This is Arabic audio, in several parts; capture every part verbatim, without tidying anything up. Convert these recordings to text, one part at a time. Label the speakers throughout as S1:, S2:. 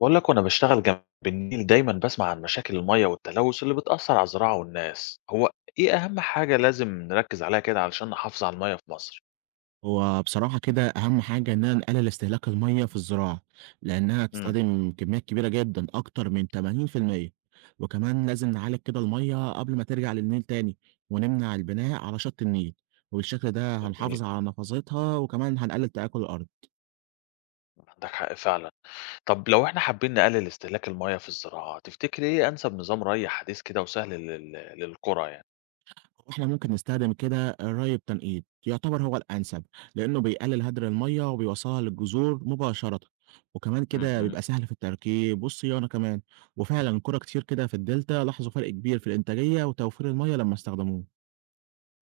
S1: بقول لك وانا بشتغل جنب النيل دايما بسمع عن مشاكل المية والتلوث اللي بتأثر على الزراعة والناس. هو ايه اهم حاجة لازم نركز عليها كده علشان نحافظ على المية في مصر؟
S2: هو بصراحة كده أهم حاجة إننا نقلل استهلاك المية في الزراعة لأنها
S1: امم.
S2: بتستخدم كميات كبيرة جدا أكتر من ثمانين في المية. وكمان لازم نعالج كده المية قبل ما ترجع للنيل تاني ونمنع البناء على شط النيل وبالشكل ده
S1: جميل،
S2: هنحافظ على نفاذتها وكمان هنقلل تآكل الأرض.
S1: عندك حق فعلا. طب لو احنا حابين نقلل استهلاك المية في الزراعة، تفتكر ايه انسب نظام ري حديث كده وسهل لل... للقرى يعني؟
S2: إحنا ممكن نستخدم كده ري بتنقيط يعتبر هو الأنسب لأنه بيقلل هدر المية وبيوصلها للجذور مباشرة وكمان كده
S1: امم.
S2: بيبقى سهل في التركيب والصيانة كمان. وفعلا كرة كتير كده في الدلتا لاحظوا فرق كبير في الإنتاجية وتوفير المية لما استخدموه.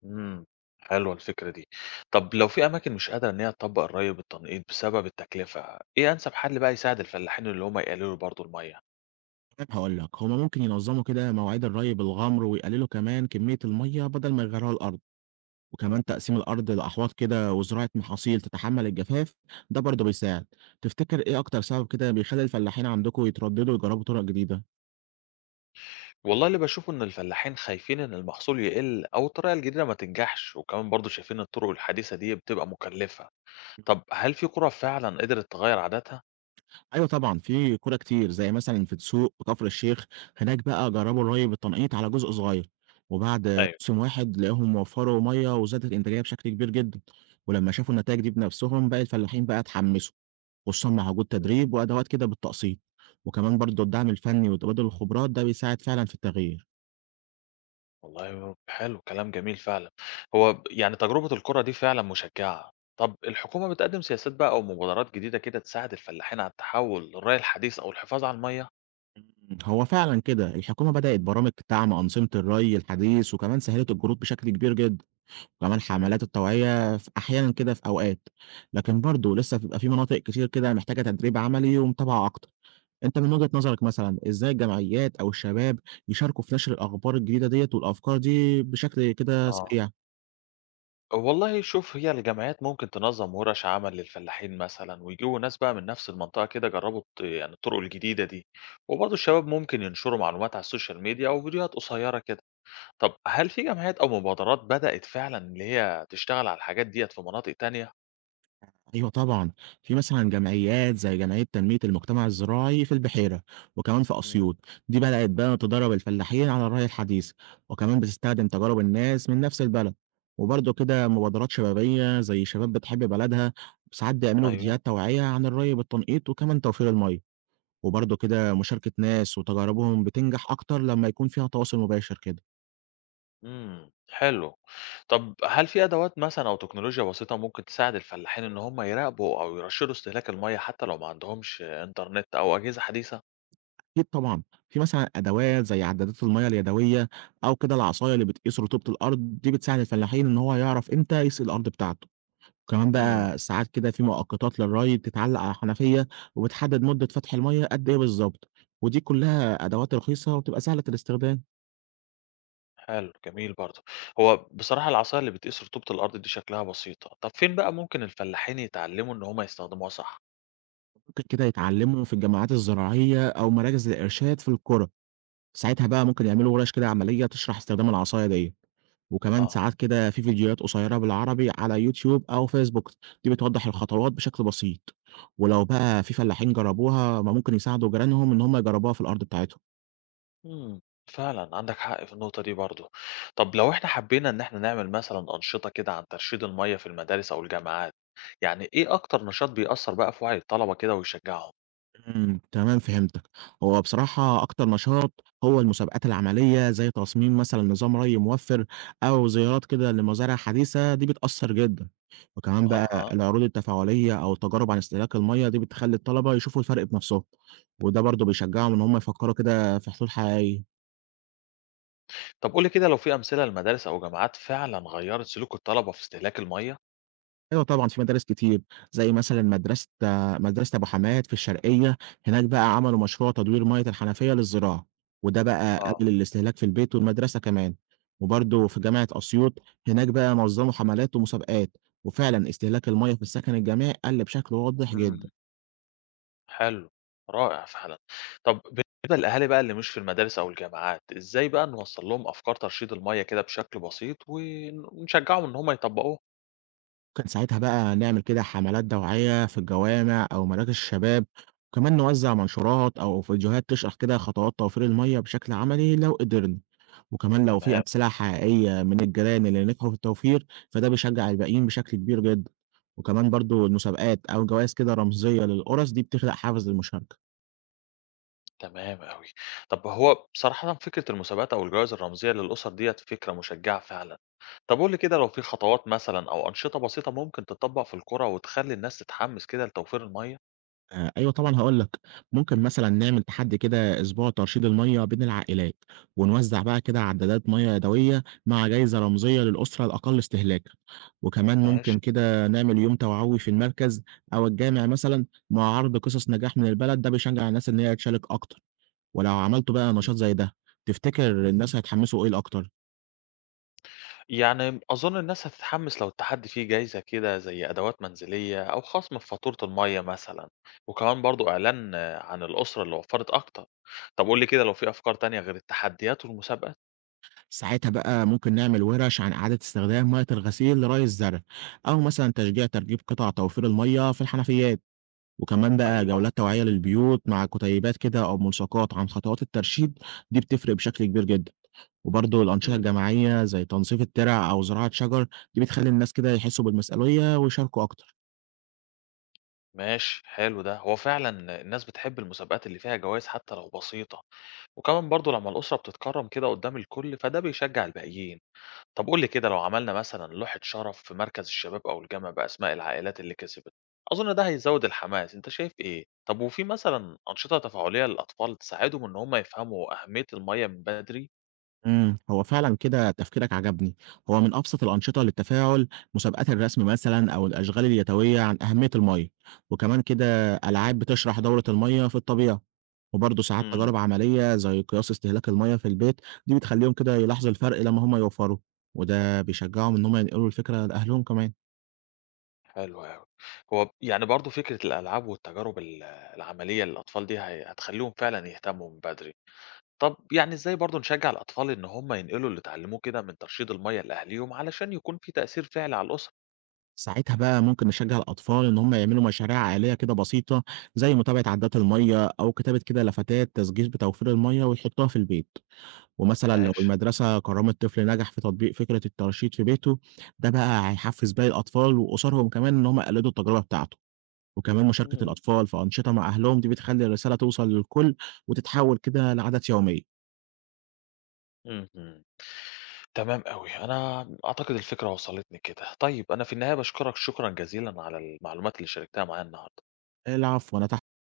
S1: امم، حلوة الفكرة دي. طب لو في اماكن مش قادرة ان هي تطبق الري بالتنقيط بسبب التكلفة، ايه انسب حل بقى يساعد الفلاحين اللي هم يقللوا برضو المية؟
S2: طيب هقول لك هما ممكن ينظموا كده مواعيد الري بالغمر ويقللوا كمان كمية المية بدل ما يغيروها الأرض، وكمان تقسيم الأرض لأحواض كده وزراعة محاصيل تتحمل الجفاف، ده برضه بيساعد. تفتكر إيه أكتر سبب كده بيخلي الفلاحين عندكم يترددوا يجربوا طرق جديدة؟
S1: والله اللي باشوفه إن الفلاحين خايفين إن المحصول يقل أو الطريقة الجديدة ما تنجحش، وكمان برضه شايفين الطرق الحديثة دي بتبقى مكلفة. طب هل في قرى فعلا قدرت تغير عاداتها؟
S2: أيوه طبعًا، في كورة كتير زي مثلًا في دسوق وكفر الشيخ، هناك بقى جرّبوا الري بالتنقيط على جزء صغير، وبعد
S1: ايوه.
S2: موسم واحد لقاهم وفّروا مَيّة وزادت الإنتاجية بشكل كبير جدًا، ولمّا شافوا النتايج دي بنفسهم بقى الفلاحين بقى اتحمسوا، خصوصًا مع وجود
S1: مم.
S2: تدريب وأدوات كده بالتقسيط، وكمان برضه الدعم الفني وتبادل الخبرات ده بيساعد فعلًا في التغيير.
S1: والله حلو، كلام جميل فعلا. هو ب- يعني تجربة القرى دي فعلا مشجعة. طب الحكومة بتقدم سياسات بقى أو مبادرات جديدة كده تساعد الفلاحين على التحول للري الحديث أو الحفاظ على المية؟
S2: هو فعلًا كده الحكومة بدأت برامج دعم أنظمة الري الحديث وكمان سهّلت الجروض بشكل كبير جدًا. وكمان
S1: امم.
S2: حملات التوعية ف أحيانًا كده في أوقات، لكن برضه لسه بيبقى في مناطق كتير كده محتاجة تدريب عملي ومتابعة أكتر. أنت من وجهة نظرك مثلًا إزاي الجمعيات أو الشباب يشاركوا في نشر الأخبار الجديدة ديّة والأفكار دي بشكل كده
S1: اه،
S2: سريع؟
S1: والله شوف، هي الجمعيات ممكن تنظم ورش عمل للفلاحين مثلا ويجيبوا ناس بقى من نفس المنطقة كده جربوا الط- يعني الطرق الجديدة دي. وبرضه الشباب ممكن ينشروا معلومات على السوشيال ميديا أو فيديوهات قصيرة كده. طب هل في جمعيات أو مبادرات بدأت فعلا اللي هي تشتغل على الحاجات ديت في مناطق تانية؟
S2: أيوه طبعًا، في مثلًا جمعيات زي جمعية تنمية المجتمع الزراعي في البحيرة، وكمان في
S1: مم.
S2: أسيوط، دي بدأت بقى تدرّب الفلاحين على الرعي الحديث، وكمان بتستخدم تجارب الناس من نفس البلد، وبرضه كده مبادرات شبابية زي شباب بتحب بلدها، ساعات بيعملوا
S1: أيوه.
S2: فيديوهات توعية عن الري بالتنقيط وكمان توفير المَيّة، وبرضه كده مشاركة ناس وتجاربهم بتنجح أكتر لمّا يكون فيها تواصل مباشر كده.
S1: امم، حلو. طب هل في أدوات مثلا أو تكنولوجيا بسيطة ممكن تساعد الفلاحين إن هم يراقبوا أو يرشدوا استهلاك المية حتى لو ما عندهمش إنترنت أو أجهزة حديثة؟
S2: أكيد طبعًا، في مثلًا أدوات زي عدادات المَيّة اليدوية أو كده العصاية اللي بتقيس رطوبة الأرض، دي بتساعد الفلاحين إن هو يعرف إمتى يسقي الأرض بتاعته، وكمان
S1: مم.
S2: بقى ساعات كده في مؤقتات للري بتتعلق على حنفية وبتحدد مدة فتح المَيّة قد إيه بالضبط، ودي كلها أدوات رخيصة وبتبقى سهلة الاستخدام.
S1: حلو، جميل برضه. هو بصراحة العصاية اللي بتقيس رطوبة الأرض دي شكلها بسيطة، طب فين بقى ممكن الفلاحين يتعلموا إن هم يستخدموها صح؟
S2: ممكن كده يتعلموا في الجامعات الزراعية أو مراكز الإرشاد في القرى، ساعتها بقى ممكن يعملوا ورش كده عملية تشرح استخدام العصاية ديّة. وكمان
S1: آه.
S2: ساعات كده في فيديوهات قصيرة بالعربي على يوتيوب أو فيسبوك دي بتوضح الخطوات بشكل بسيط، ولو بقى في فلاحين جربوها ما ممكن يساعدوا جيرانهم إن هم يجربوها في الأرض بتاعتهم.
S1: إمم، فعلًا عندك حق في النقطة دي برضه. طب لو إحنا حبينا إن إحنا نعمل مثلًا أنشطة كده عن ترشيد المَيّة في المدارس أو الجامعات، يعني إيه أكتر نشاط بيأثّر بقى في وعي الطلبة كده ويشجّعهم؟
S2: امم تمام فهمتك. هو بصراحة أكتر نشاط هو المسابقات العملية زي تصميم مثلا نظام ري موفر أو زيارات كده لمزارع حديثة دي بتأثر جدا، وكمان بقى
S1: أها.
S2: العروض التفاعلية أو التجارب عن استهلاك المية دي بتخلي الطلبة يشوفوا الفرق بنفسهم، وده برضه بيشجعهم إن هم يفكروا كده في حلول حقيقية.
S1: طب قُل لي كده لو في أمثلة لمدارس أو جامعات فعلًا غيّرت سلوك الطلبة في استهلاك المَيّة؟
S2: أيوه طبعًا في مدارس كتير، زي مثلًا مدرسة مدرسة أبو حماد في الشرقية، هناك بقى عملوا مشروع تدوير مَيّة الحنفية للزراعة، وده بقى
S1: آه.
S2: قبل الاستهلاك في البيت والمدرسة كمان، وبرضه في جامعة أسيوط هناك بقى نظموا حملات ومسابقات، وفعلًا استهلاك المَيّة في السكن الجامعي قَل بشكل واضح
S1: إمم.
S2: جدًا.
S1: حلو، رائع فعلًا. طب بالنسبة للأهالي بقى اللي مش في المدارس أو الجامعات، إزاي بقى نوصّل لهم أفكار ترشيد المَيّة كده بشكل بسيط ون ونشجّعهم إن هم يطبّقوها؟
S2: كان ساعتها بقى نعمل كده حملات توعية في الجوامع أو مراكز الشباب، وكمان نوزع منشورات أو فيديوهات تشرح كده خطوات توفير المية بشكل عملي لو قدرنا، وكمان لو في
S1: تمام.
S2: أمثلة حقيقية من الجيران اللي نجحوا في التوفير فده بيشجع الباقيين بشكل كبير جدا، وكمان برضو المسابقات أو جوائز كده رمزية للقرص دي بتخلق حافز للمشاركة.
S1: تمام أوي. طب هو بصراحةً فكرة المسابقات أو الجوائز الرمزية للأُسر ديّة فكرة مشجّعة فعلًا. طب قُل لي كده لو في خطوات مثلًا أو أنشطة بسيطة ممكن تتطبّق في القرى وتخلّي الناس تتحمّس كده لتوفير المَيّة؟
S2: آآ، أيوه طبعًا هاقول لك، ممكن مثلًا نعمل تحدّي كده أسبوع ترشيد المَيّة بين العائلات، ونوزّع بقى كده عدادات مَيّة يدوية مع جايزة رمزية للأسرة الأقل استهلاكًا، وكمان
S1: ماشي.
S2: ممكن كده نعمل يوم توعوي في المركز أو الجامع مثلًا مع عرض قصص نجاح من البلد، ده بيشجّع الناس إن هي تشارك أكتر، ولو عملتوا بقى نشاط زي ده، تفتكر الناس هيتحمسوا إيه الأكتر؟
S1: يعني أظن الناس هتتحمس لو التحدي فيه جايزة كده زي أدوات منزلية أو خصم في فاتورة المية مثلا، وكمان برضو إعلان آه، عن الأسرة اللي وفرت أكتر. طب قول لي كده لو في أفكار تانية غير التحديات والمسابقات.
S2: ساعتها بقى ممكن نعمل ورش عن إعادة استخدام مَيّة الغسيل لري الزرع، أو مثلًا تشجيع تركيب قطع توفير المَيّة في الحنفيات. وكمان بقى
S1: أيوه.
S2: جولات توعية للبيوت مع كتيبات كده أو ملصقات عن خطوات الترشيد دي بتفرق بشكل كبير جدا، وبرضه الأنشطة
S1: مم.
S2: الجماعية زي تنظيف الترع أو زراعة شجر دي بتخلي الناس كده يحسوا بالمسؤولية ويشاركوا أكتر.
S1: ماشي، حلو ده. هو فعلا الناس بتحب المسابقات اللي فيها جوائز حتى لو بسيطة، وكمان برضو لما الأسرة بتتكرم كده قدام الكل فده بيشجع الباقيين. طب قُل لي كده لو عملنا مثلًا لوحة شرف في مركز الشباب أو الجامعة بأسماء العائلات اللي كسبت، أظن ده هيزوّد الحماس، أنت شايف إيه؟ طب وفي مثلًا أنشطة تفاعلية للأطفال تساعدهم إن هم يفهموا أهمية المَيّة من بدري؟
S2: إمم، هو فعلًا كده تفكيرك عجبني. هو من أبسط الأنشطة للتفاعل مسابقات الرسم مثلًا أو الأشغال اليدوية عن أهمية المَيّة، وكمان كده ألعاب بتشرح دورة المَيّة في الطبيعة، وبرضه ساعات
S1: إمم.
S2: تجارب عملية زي قياس استهلاك المَيّة في البيت، دي بتخلّيهم كده يلاحظوا الفرق لمّا هم يوفّروا، وده بيشجّعهم إن هم ينقلوا الفكرة لأهلهم كمان.
S1: حلو أوي. هو يعني برضه فكرة الألعاب والتجارب ال العملية للأطفال دي هي هتخلّيهم فعلًا يهتموا من بدري. طب يعني إزاي برضه نشجّع الأطفال إن هم ينقلوا اللي اتعلموه كده من ترشيد المَيّة لأهاليهم علشان يكون في تأثير فعلي على الأسرة؟
S2: ساعتها بقى ممكن نشجّع الأطفال إن هم يعملوا مشاريع عائلية كده بسيطة زي متابعة عادات المَيّة أو كتابة كده لافتات تسجيل بتوفير المَيّة ويحطوها في البيت. ومثلًا لو
S1: ماشي.
S2: المدرسة كرّمت طفل نجح في تطبيق فكرة الترشيد في بيته، ده بقى هيحفّز باقي الأطفال وقصادهم كمان إن هم يقلّدوا التجربة بتاعته، وكمان مشاركة
S1: إمم.
S2: الأطفال في أنشطة مع أهلهم دي بتخلّي الرسالة توصل للكل وتتحوّل كده لعادات يومية.
S1: اهم. تمام أوي، أنا أعتقد الفكرة وصلتني كده. طيب أنا في النهاية باشكرك شكرًا جزيلًا على المعلومات اللي شاركتها معايا النهارده.
S2: العفو، أنا